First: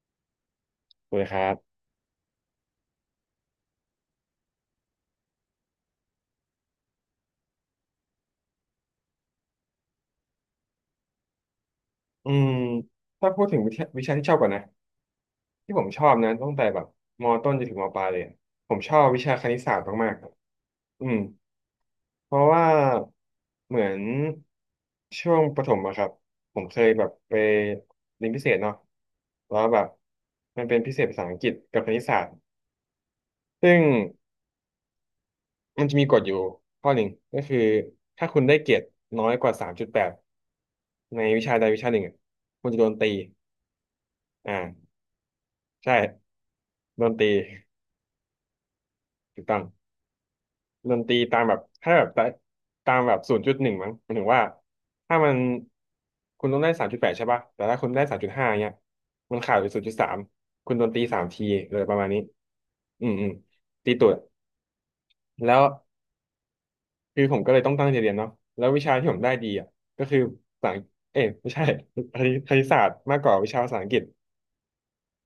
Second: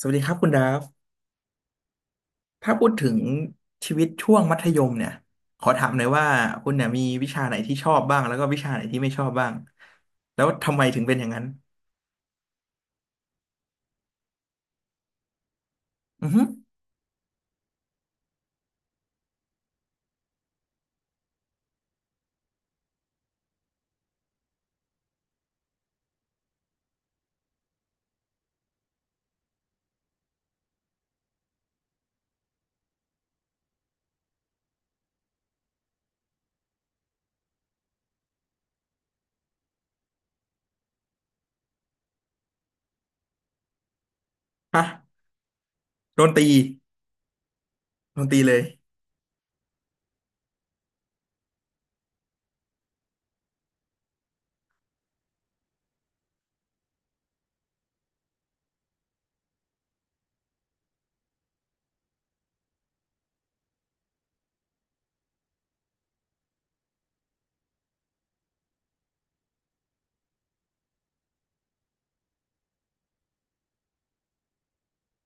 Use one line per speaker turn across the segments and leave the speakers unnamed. สวัสดีครับคุณดาฟ
คุยครับ
ถ้าพูดถึงชีวิตช่วงมัธยมเนี่ยขอถามหน่อยว่าคุณเนี่ยมีวิชาไหนที่ชอบบ้างแล้วก็วิชาไหนที่ไม่ชอบบ้างแล้วทำไมถึงเป็นอย่างนั้น
อืมถ้าพูดถึงวิชาวิชาที่ชอบก่อนนะที่ผมชอบ
อื
นะ
อฮึ
ตั้งแต่แบบมต้นจนถึงมปลายเลยอะผมชอบวิชาคณิตศาสตร์มากๆอืมเพราะว่าเหมือนช่วงประถมอะครับ ผมเคยแบบไปเรียนพิเศษเนาะแล้วแบบมันเป็นพิเศษภาษาอังกฤษกับคณิตศาสตร์ ซึ่งมันจะมีกฎอยู่ข้อหนึ่งก็คือถ้าคุณได้เกรดน้อยกว่าสามจุดแปดในวิชาใดวิชาหนึ่งอะคุณจะโดนตี
ฮะ
อ่าใช่
โดนตี
ดนตรี
โดนตีเลย
ถูกต้องดนตรีตามแบบถ้าแบบตามแบบ0.1มั้งหมายถึงว่าถ้ามันคุณต้องได้สามจุดแปดใช่ป่ะแต่ถ้าคุณได้3.5เนี้ยมันขาดไป0.3คุณโดนตรีสามทีเลยประมาณนี้อืมอืมตีตูดแล้วคือผมก็เลยต้องตั้งใจเรียนเนาะแล้ววิชาที่ผมได้ดีอ่ะก็คือภาษาเอ้ยไม่ใช่คณิตศาสตร์มากกว่าวิชาภาษาอังกฤษ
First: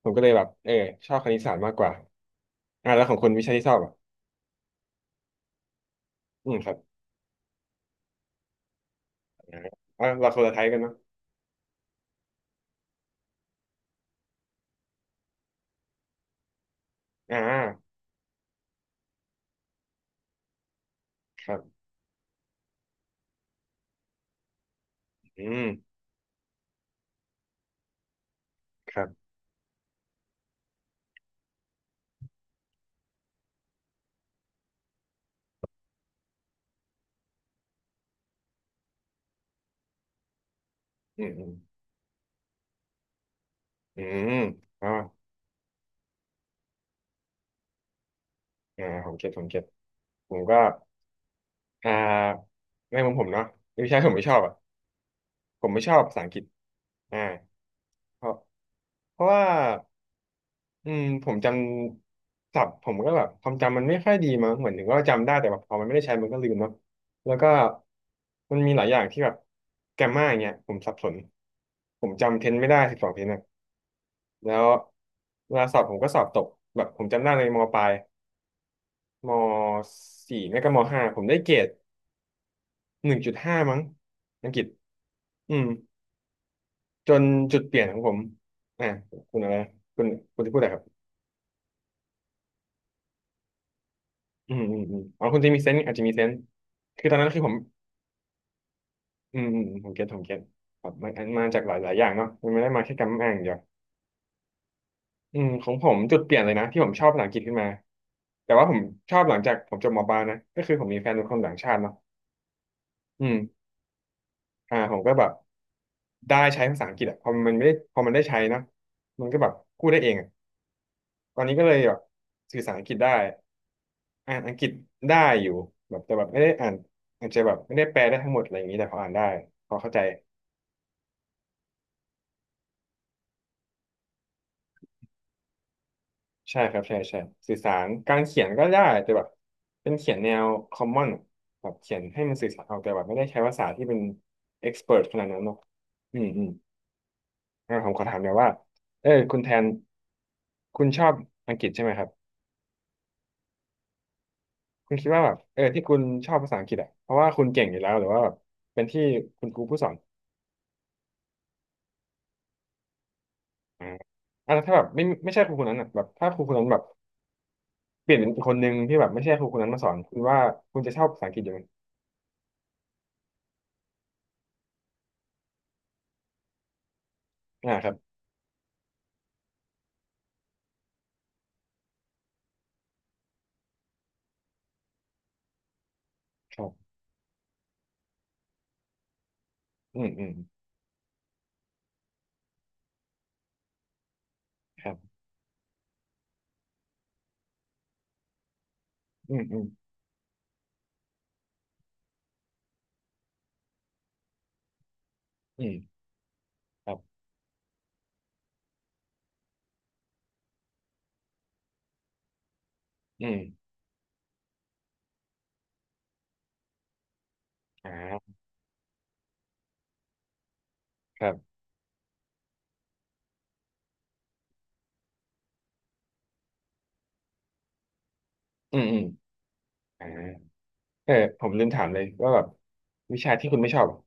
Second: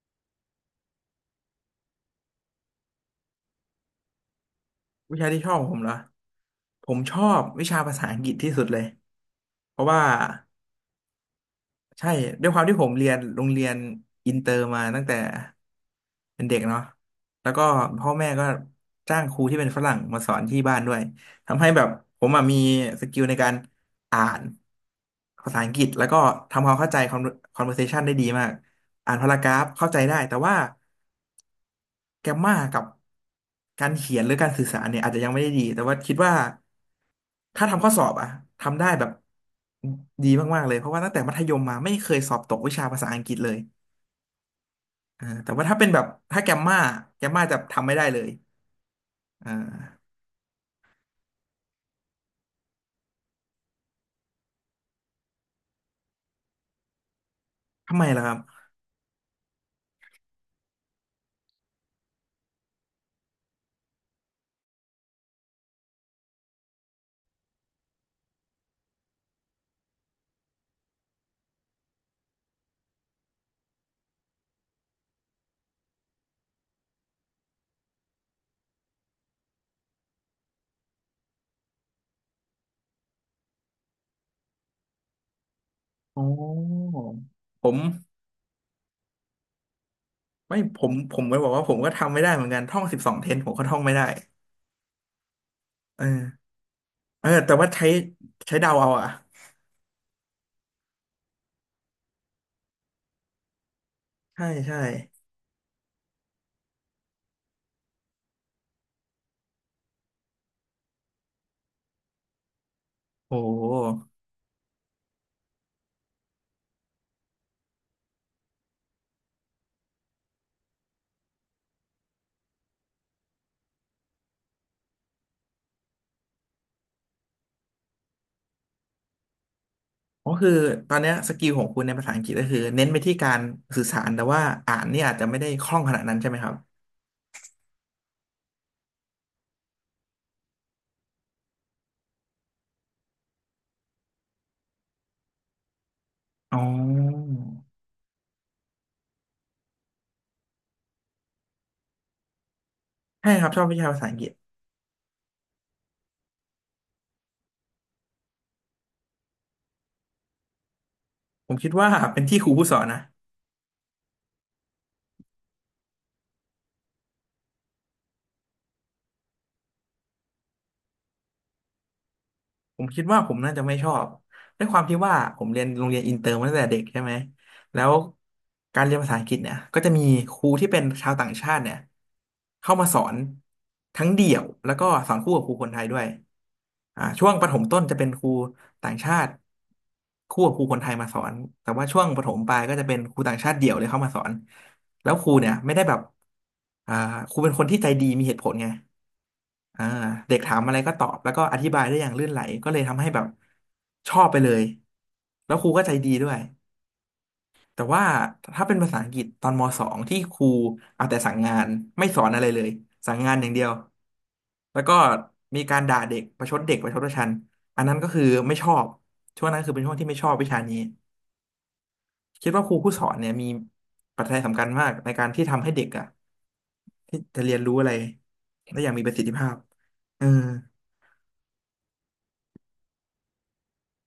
ผมก็เลยแบบเออชอบคณิตศาสตร์มากกว่าอ่าแล้วของคุณวิชาที่ชอบอ่ะ
วิชาที่ชอบของผมเหรอ
อืมครับ
ผมชอบวิชาภาษาอังกฤษที่สุดเลยเพราะว่า
อ่าเราคนละไทยกันเนาะ
ใช่ด้วยความที่ผมเรียนโรงเรียนอินเตอร์มาตั้งแต่เป็นเด็กเนาะ
อ่า
แล้วก็พ่อแม่ก็จ้างครูที่เป็นฝรั่งมาสอนที่บ้านด้วย
ครั
ทำให้
บ
แบบผมอะมีสกิลในการอ่าน
อื
ภาษา
ม
อังกฤษแล้วก็ทำความเข้าใจ conversation ได้ดีมาก
ครั
อ่าน
บ
พารากราฟเข้าใจได้แต่ว่า แกมมากับการเขียนหรือการสื่อสารเนี่ยอาจจะยังไม่ได้ดีแต่ว่าคิดว่าถ้าทำข้อสอบอะทำได้แบบดีมากๆเลยเพราะว่าตั้งแต่
อืม
มัธ
อื
ย
ม
มมาไม่เคยสอบตกวิชาภาษาอังกฤษเลย
อืมอ๋อ
อ่าแต่ว่าถ้าเป็นแบบถ้าแกมมาแกมมาจะทำไม่ได้เลย
อ่าผมเก็ตผม
อ่
เก็ต
า
ผมก็อ่าในมุมผมเนาะไม่ใช่ผมไม่ชอบอ่ะผมไม่ชอบภาษาอังกฤษอ่า
ทำไม
เพ
ล่ะค
ราะ
รับ
เพราะว่าอืมผมจำศัพท์ผมก็แบบความจำมันไม่ค่อยดีมั้งเหมือนถึงว่าจำได้แต่แบบพอมันไม่ได้ใช้มันก็ลืมเนาะแล้วก็มันมีหลายอย่างที่แบบแกรมม่าอย่างเงี้ยผมสับสนผมจำเทนไม่ได้12 เทน แล้วเวลาสอบผมก็สอบตกแบบผมจำได้ในมปลายมสี่ไม่ก็มห้าผมได้เกรด1.5มั้งอังกฤษอืม
โอ้
จนจุด
ผ
เป
ม
ลี่ยนของผมอ่าคุณอะไรคุณคุณจะ
ไม่
พูดอะไรค
ผ
รั
ม
บ
ผมก็บอกว่าผมก็ทำไม่ได้เหมือนกันท่อง12เทนผมก็ท่องไม่ได้
อืมอืมอืมอ๋อคุณจะมีเซนส์อาจจะ
เอ
มีเซนส์
อ
คือตอน
เอ
นั้
อ
นคือผ
แต่
ม
ว่าใช้เดาเอาอะ
อืมอืมอืมผมเก็ตผมเก็ตครับมันมาจากหลายหลายอย่างเนาะมันไม่ได้มาแค่กรรมอ่างอย่างเดียว
ใช่ใช่
อืมของผมจุดเปลี่ยนเลยนะที่ผมชอบภาษาอังกฤษขึ้นมาแต่ว่าผมชอบหลังจากผมจบมปลายนะก็คือผมมีแฟนเป็นคนต่างชาติเนาะอื
โอ
ม
้
อ่าผมก็แบบ ได้ใช้ภาษาอังกฤษอะพอมันไม่ได้พอมันได้ใช้นะมันก็แบบพูดได้เองอะตอนนี้ก็เลยแบบสื่อสารอังกฤษได้อ่านอังกฤษได้อยู่แบบแต่แบบไม่ได้อ่านอาจจะแบบไม่ได้แปลได้ทั้งหมดอะไรอย่างนี้แต่พออ่านได้พอเข้าใจ
ก็คือตอนเนี้ยสกิลของคุณในภาษาอังกฤษก็คือเน้นไปที่การสื่อสารแต่ว่าอ่านเนี่ยอาจจะไม่ได้คล่องขนาดนั้นใช่ไหมครับ
ใช่ครับใช่ใช่สื่อสารการเขียนก็ได้แต่แบบเป็นเขียนแนว common อะแบบเขียนให้มันสื่อสารออกแต่แบบไม่ได้ใช้ภาษาที่เป็น expert ขนาดนั้นเนาะอืมอืม
อ๋อ
งั้นผมขอถามหน่อยว่าเออคุณแทนคุณชอบอังกฤษใช่ไหมครับ
ใช่ครับชอบวิชาภาษาอังกฤษ
คุณคิดว่าแบบเออที่คุณชอบภาษาอังกฤษอ่ะเพราะว่าคุณเก่งอยู่แล้วหรือว่าแบบเป็นที่คุณครูผู้สอน
ผมคิดว่าเป็นที่ครูผู้สอนนะ
อ่าอ่ะแล้วถ้าแบบไม่ใช่ครูคนนั้นอ่ะแบบถ้าครูคนนั้นแบบเปลี่ยนเป็นอีกคนนึงที่แบบไม่ใช่ครูคนนั้นมาสอนคุณว่าคุณจะชอบภาษาอังกฤษอยู่ไหม
ผมคิดว่าผมน่าจะไม่ชอบด้วยความที่ว่าผมเรียนโรงเรียนอินเตอร์มาตั้งแต่เด็กใช่ไหม
อ่า
แล้
ครั
ว
บ
การเรียนภาษาอังกฤษเนี่ยก็จะมีครูที่เป็นชาวต่างชาติเนี่ยเข้ามาสอนทั้งเดี่ยวแล้วก็สอนคู่กับครูคนไทยด้วย
ครับ
อ่าช่วงประถมต้นจะเป็นครูต่างชาติ
อืมอืม
คู่กับครูคนไทยมาสอนแต่ว่าช่วงประถมปลายก็จะเป็นครูต่างชาติเดี่ยวเลยเข้ามาสอน
ครั
แล้ว
บ
ครูเนี่ยไม่ได้แบบอ่าครูเป็นคนที่ใจดีมีเหตุผลไง
อืมอืม
อ่าเด็กถามอะไรก็ตอบแล้วก็อธิบายได้อย่างลื่นไหลก็เลยทำให้แบบชอบไปเลยแล้ว
อื
ครู
ม
ก็ใจดีด้วย
ครับ
แต่ว่าถ้าเป็นภาษาอังกฤษตอนมสองที่ครูเอาแต่สั่งงานไม่สอนอะไรเลยสั่ง
อื
งา
ม
นอย่างเดียวแล้วก็มีการด่าเด็กประชดเด็กประชดประชันอัน
อ่า
นั้นก็คือไม่ชอบช่วงนั้นคือเป็นช่วงที่ไม่ชอบวิชานี้
ครับ
คิดว่าครูผู้สอนเนี่ยมีปัจจัยสำคัญมากในการที่ทำให้เด็กอะที่จะเรียนรู้อะไร
อื
ได้
ม
อย่าง
อืม
มีประสิทธิภาพ
อ่า
เออ
เออผมลืมถามเลยว่าแบบวิชาที่คุณไม่ชอบอะ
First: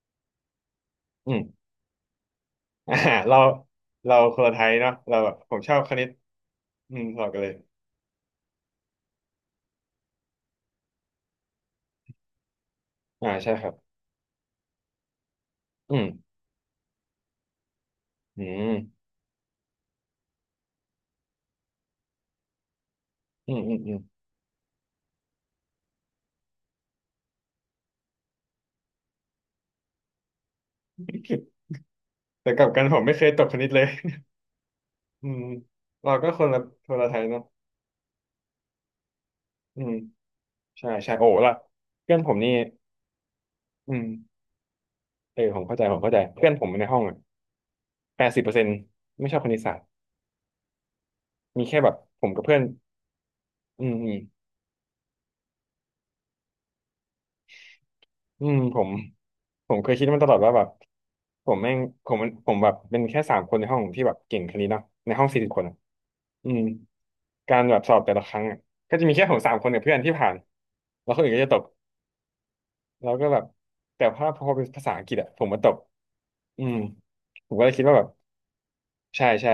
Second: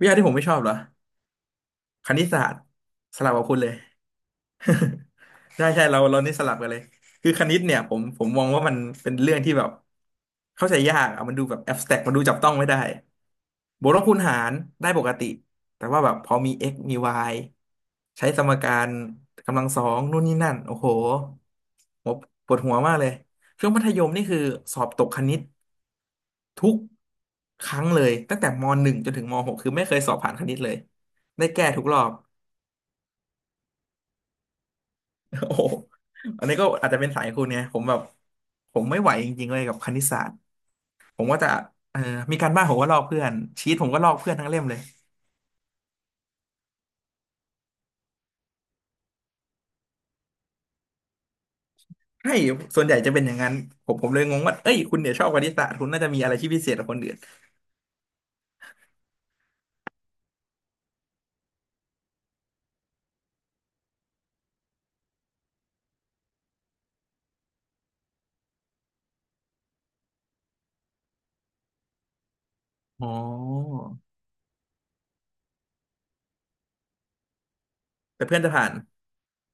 วิชาที่ผมไม่ชอบเหรอ
อืม
คณิตศาสตร์
อ่า
สลับ
เรา
กับคุณเลย
เราคนละไทยเนาะเราแบบผ ม
ใช่
ชอบ
ใช่
ค
เรา
ณิต
นี่สลับกันเลย
อืมสอ
คื
บ
อ
กั
ค
นเลย
ณิตเนี่ยผมมองว่ามันเป็นเรื่องที่แบบเข้าใจยากอะมันดูแบบแอบสแต็กมันดูจับต้องไม่ได้
อ่าใช่ครับ
บวกลบคูณหารได้ปกติแต่
อื
ว่า
ม
แบบพอมี x มี y ใช้ส
อื
มกา
ม
รกำลังสองนู่นนี่นั่นโอ้โหหมปวดหัวมากเลย
อืม
ช่วง
อืม
มัธ
อืม
ยมนี่คือสอบตกคณิต ทุกครั้งเลยตั้งแต่มหนึ่งจนถึงมหกคือไม่เคยสอบผ่านคณิตเลย ได้แก้ทุกรอบ
แต่กลับกันผมไม่เคยตกคณิตเลยอื ม
โอ้โห
เราก็ค
อัน
น
นี้
ละ
ก็
ค
อาจ
น
จะ
ละ
เป็น
ไท
สา
ย
ย
เนาะ
คุณเนี่ยผมแบบผมไม่ไหวจริงๆเลยกับ
อื
ค
ม
ณิตศาสตร์
ใช่ใช่
ผ
โอ้
มก็จะ
ละ
เอ่อ
เพื่อนผ
มี
ม
กา
นี่
รบ้านผมก็ลอกเพื่อนชีตผม
อื
ก็
ม
ลอกเพื่อนทั้งเล่มเลย
เออผมเข้าใจผมเข้าใจเพื่อนผมในห้องอ่ะ80%ไม่ชอบคณิตศาสตร์มีแค่แบบผม
ใช่
กับเพื่อน
ส่วนใหญ่จะเป็นอย่างนั้น
อื
ผ
ม
มผ
อื
ม
ม
เลยงงว่าเอ้ยคุณเนี่ยชอบคณิตศาสตร์คุณน่าจะมีอะไรที่พิเศษกว่าคนอื่น
อืมผมเคยคิดมาตลอดว่าแบบผมแม่งผมมันผมแบบเป็นแค่สามคนในห้องที่แบบเก่งคณิตเนาะในห้อง40 คนอะอืมการแบบสอบแต่ละครั้งอะก็จะมีแค่ผมสามคนกับเพื่อนที่ผ่านแล้วคนอื่นก็จะตก
อ๋
แล้
อ
วก็แบบแต่พอเป็นภาษาอังกฤษอะผมมาตกอืมผมก็เลยคิดว่าแบบ
แต่เพื่อนจะผ่าน
ใช่ใช่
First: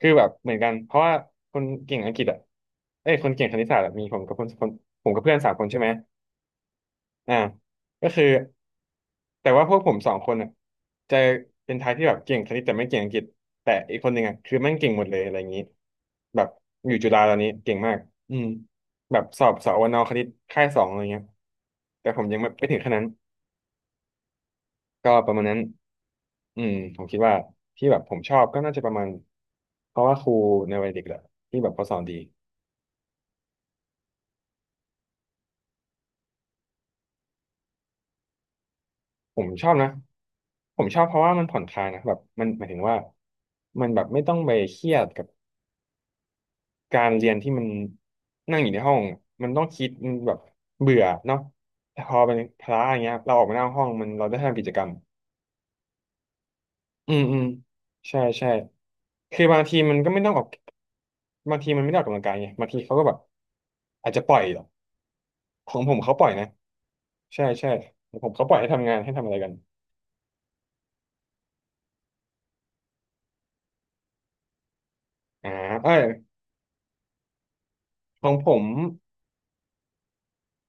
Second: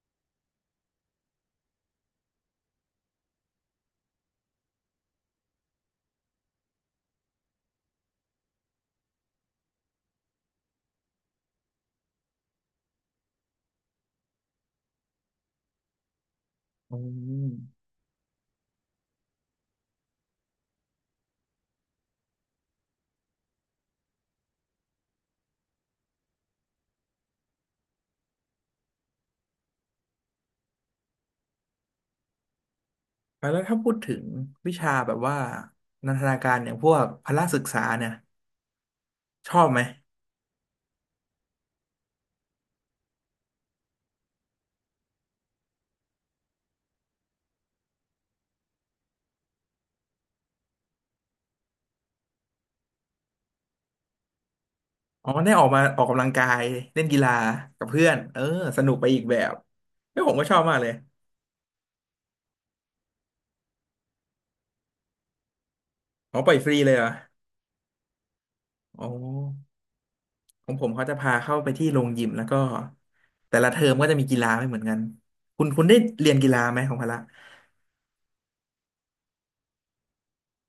คือแบบเหมือนกันเพราะว่าคนเก่งอังกฤษอะเอ้ยคนเก่งคณิตศาสตร์อะมีผมกับคนคนผมกับเพื่อนสามคนใช่ไหมอ่าก็คือแต่ว่าพวกผมสองคนอะจะเป็นทายที่แบบเก่งคณิตแต่ไม่เก่งอังกฤษแต่อีกคนหนึ่งอะคือแม่งเก่งหมดเลยอะไรอย่างนี้แบบอ
อื
ยู่จุฬาตอน
ม
นี้เก่งมากอืมแบบสอบสอวนคณิตค่ายสองอะไรเงี้ยแต่ผมยังไม่ไปถึงขนาดนั้น ก็ประมาณนั้นผมคิดว่าที่แบบผมชอบก็น่าจะประมาณเพราะว่าครูในวัยเด็กแหละที่แบบเขาสอนดี
แล้วถ้าพูดถึงวิชาแบบว่านันทนาการอย่างพวกพละศึกษาเนี่ย
ผม
ชอ
ช
บ
อบ
ไหม
นะ ผมชอบเพราะว่ามันผ่อนคลายนะแบบมันหมายถึงว่ามันแบบไม่ต้องไปเครียดกับการเรียนที่มันนั่งอยู่ในห้องมันต้องคิดมันแบบเบื่อเนาะแต่พอเป็นพละอย่างเงี้ยเราออกมาหน้าห้องมันเราได้ทำกิจกรรม
อ๋อได้ออกมาออกกำลังกายเล่น
อื
กี
ม
ฬา
อืม
กับเพื่อน
ใช่
เออ
ใช่
สนุกไปอีกแบ
คือ
บ
บางทีมันก็
เฮ้
ไม่
ย
ต้
ผ
อง
ม
ออ
ก็
ก
ชอบมากเลย
บางทีมันไม่ได้ออกกำลังกายไงบางทีเขาก็แบบอาจจะปล่อย ของผมเขาปล่อย
อ๋อ
นะ
ปล่อยฟรีเลยเหรอ
ใช่ใช่ของผมเขาปล่อยให้ทำงาน
อ๋อ
ให้ทำอะไรกัน
ของผมเขาจะพาเข้าไปที่โรงยิมแล้วก็แต่ละเทอมก็จะมีกีฬาไม่เหมือนกัน
อ่า
คุณ
เอ้
ได้
ย
เรียนกีฬาไหมของพละ
ของผม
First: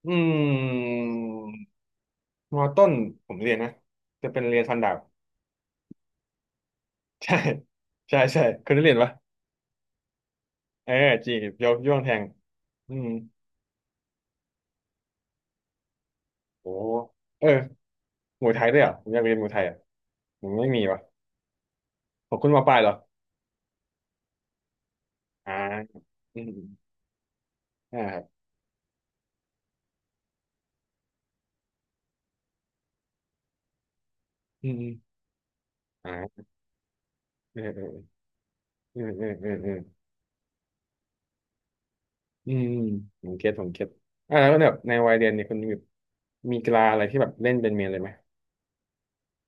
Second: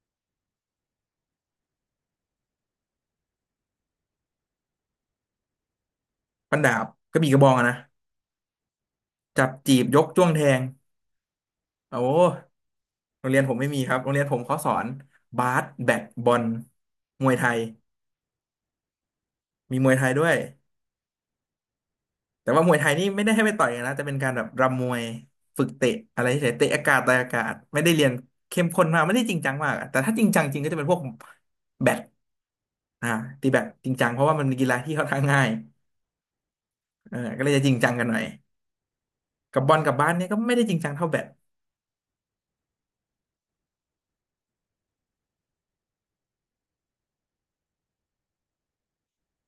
อืมมอต้นผมเรียนนะจะเป็นเรียนฟันดาบ
ฟันดาบกระ บี่
ใช่
กระบองอะนะ
ใช่ใช่เคยได้เรียนปะ
จับจีบยกจ้วงแทง
เออจีบยกย่อ
โอ้
งแทงอืม
โรงเรียนผมไม่มีครับโรงเรียนผมเขาสอนบาสแบดบอล
โอ้
มวย
เอ
ไท
อ
ย
มวยไทยด้วยเหรอผมอยากเรียนมวยไทยอ่ะ
มีมวยไทยด้วย
ผมไม่มีวะของคุ
แต่
ณ
ว่า
มาป
ม
ลา
ว
ย
ยไท
เหรอ
ยนี่ไม่ได้ให้ไปต่อยกันนะแต่เป็นการแบบรำมวย
อ่า
ฝึกเตะอะไร
อื
เฉ
ม
ยๆ
อ
เตะอา
ม
กาศต่อยอากาศไม่ได้
อ่า
เรียน
ครับ
เข้มข้นมากไม่ได้จริงจังมากอะแต่ถ้าจริงจังจริงก็จะเป็นพวกแบดอ่าตีแบดจริงจังเพราะว่ามันเป็น
อื
กี
ม
ฬา
อม
ที่ค่อนข้างง่าย
อ่า
เออก็เลย
เออ
จะจริง
เอ
จังกั
อ
นหน่อย
เออเออ
กับ
เอ
บ
อ
อลกับบาสเนี่ยก็ไม่ได้จริงจังเท่าแบด
อืมอืมผมเก็ตผมเก็ตแล้วแบบในวัยเรียนเนี่ยคุณมีกีฬาอะไรที่แบบเล่นเป็นเมนเลยไหม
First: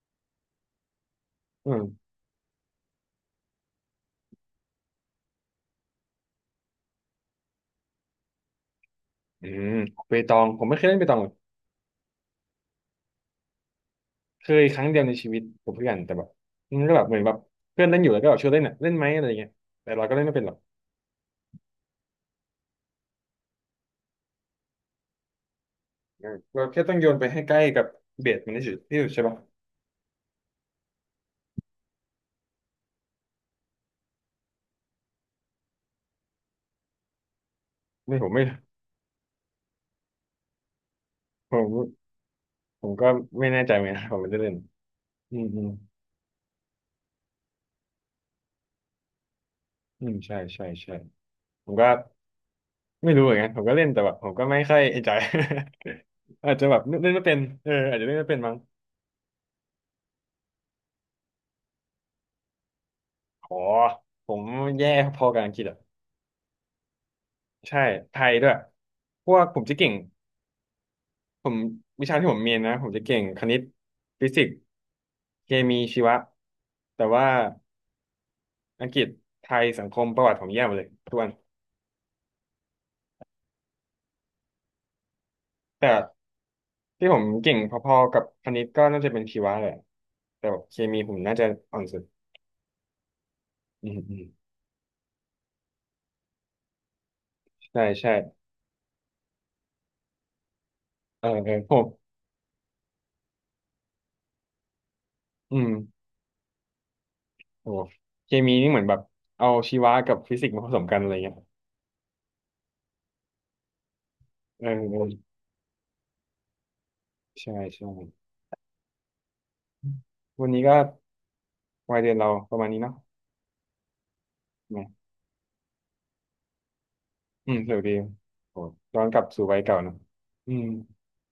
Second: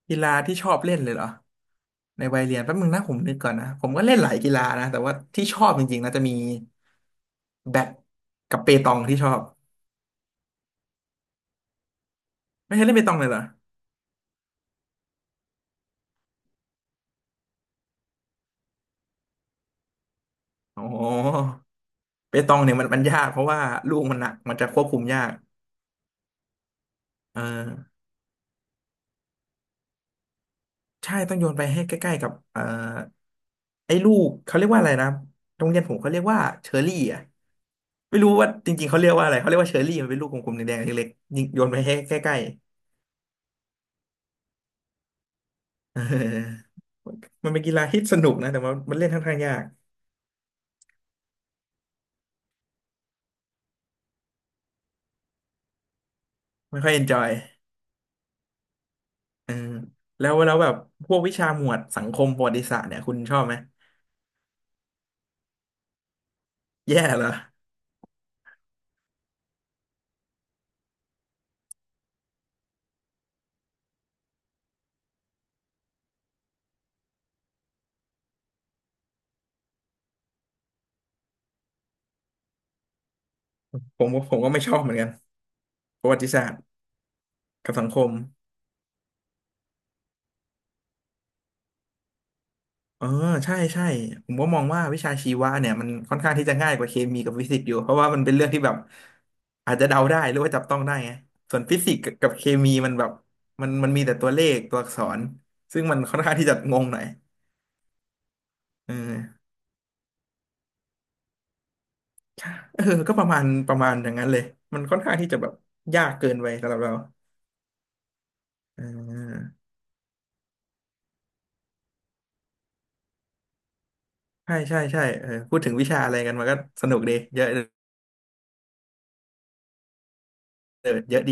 กีฬาที่ชอบเล่นเลยเหรอ
อืม
ในวัยเรียนแป๊บนึงนะผมนึกก่อนนะผมก็เล่นหลายกีฬานะแต่ว่าที่ชอบจริงๆนะจะมีแบดกับเปตองที่ชอบ
อืมเปตองผมไม่เคยเล่นเปตองเลย
ไม่เคยเล่นเปตองเลยเหรอ
เคยครั้งเดียวในชีวิตกับเพื่อนแต่แบบมันก็แบบเหมือนแบบเพื่อนเล่นอยู่แล้วก็แบบชวนเล่นอ่ะเล่นไหมอะไรเงี้ยแต่เราก็เล่นไม่เป็นหรอก
โอ้โห เปตองเนี่ยมันยากเพราะว่าลูกมันหนักมันจะควบคุมยาก
เออเราแค่ต้องโยนไป
เอ
ให้
อ
ใกล้กับเบสมันที่สุดที่สุดใช่ปะ
ใช่ต้องโยนไปให้ใกล้ๆกับไอ้ลูกเขาเรียกว่าอะไรนะโรงเรียนผมเขาเรียกว่าเชอรี่อ่ะ
ไม่
ไม่
ผ
รู้
มไม่
ว่าจริงๆเขาเรียกว่าอะไรเขาเรียกว่าเชอรี่มันเป็นลูกกลมๆแดงๆเล็กๆยิง
ผ
โยนไป
ม
ให้ใกล้
ผมก็ไม่แน่ใจเหมือนกันผมไม่ได้เล่นอืมอืม
ๆเออมันเป็นกีฬาที่สนุกนะแต่ว่ามันเล่นค่อนข้างยาก
อืมใช่ใช่ใช่ผมก็ ไม่รู้เหมือนกันผมก็เล่นแต่แบบผมก็ไม่ค่อยเอ นจอย อาจจะแบ
ไม่
บ
ค่อยเอน
เล่น
จ
ไม่
อย
เป็นเอออาจจะเล่นไม่เป็นมั้ง
เออแล้วแบบพวกวิชาหมวดสังคมประวัติศาสตร์เนี่ยคุณชอบไห
อ๋
ม
อผมแย่พอกับอังกฤษอ่ะ
แย่เหรอ
ใช่ไทยด้วยพวกผมจะเก่งผมวิชาที่ผมเรียนนะผมจะเก่งคณิตฟิสิกส์เคมีชีวะแต่ว่าอังกฤษไทยสังคมประวัติผมแย่หมดเลยทุกวัน
ผมก็ไม่ชอบเหมือนกัน
แต่
ประวัติศาสตร์
ที่ผมเก่ง
กับสั
พ
ง
อ
ค
ๆ
ม
กับคณิตก็น่าจะเป็นชีวะแหละแต่แบบเคมีผมน่าจะอ่อนสุด
เออใช่ใช่
อืมอืม
ผมก็มองว่าวิชาชีวะเนี่ยมันค่อนข้างที่จะง่ายกว่าเคมีกับฟิสิกส์อยู่
ใช่
เพราะว่า
ใช่
มันเป็นเรื่องที่แบบอาจจะเดาได้หรือว่าจับต้องได้ไง
เออเออ
ส่วน
ผ
ฟิ
ม
สิกส์กับเคมีมันแบบมันมีแต่ตัวเลขตัวอักษร
อืม
ซึ่งมันค่อนข้างที่จะงงหน่อย
โอ้เคมีนี่เหมือน
เออ
แบบเอาชีวะกับฟิสิกส์มาผสมกันอะไรเงี้ย
ใช่เออก็ประมาณอย่างนั้นเลย
เออ
มันค่
เอ
อน
อ
ข้างที่จะแบบยากเกินไปสำหรับเรา
ใช่ใช่
เออ
วันนี้ก็วัยเรียนเราประมาณนี้เนาะ
ใช่
ไห
ใช่
ม
ใช่เออพูดถึงวิชาอะไรกันมันก็สนุกดีเยอะ
อื
เอ
ม
อ
สวัสดีโอ้ย้อนกลับสู่วัยเก่าเนอะอืม
เยอะดี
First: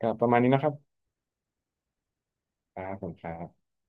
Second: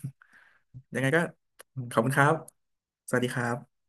ก็ประมาณนี้นะครับ
ยังไงก็ขอบคุณครับ
ครับผ
ส
ม
วัส
ค
ดี
รั
ครั
บ
บ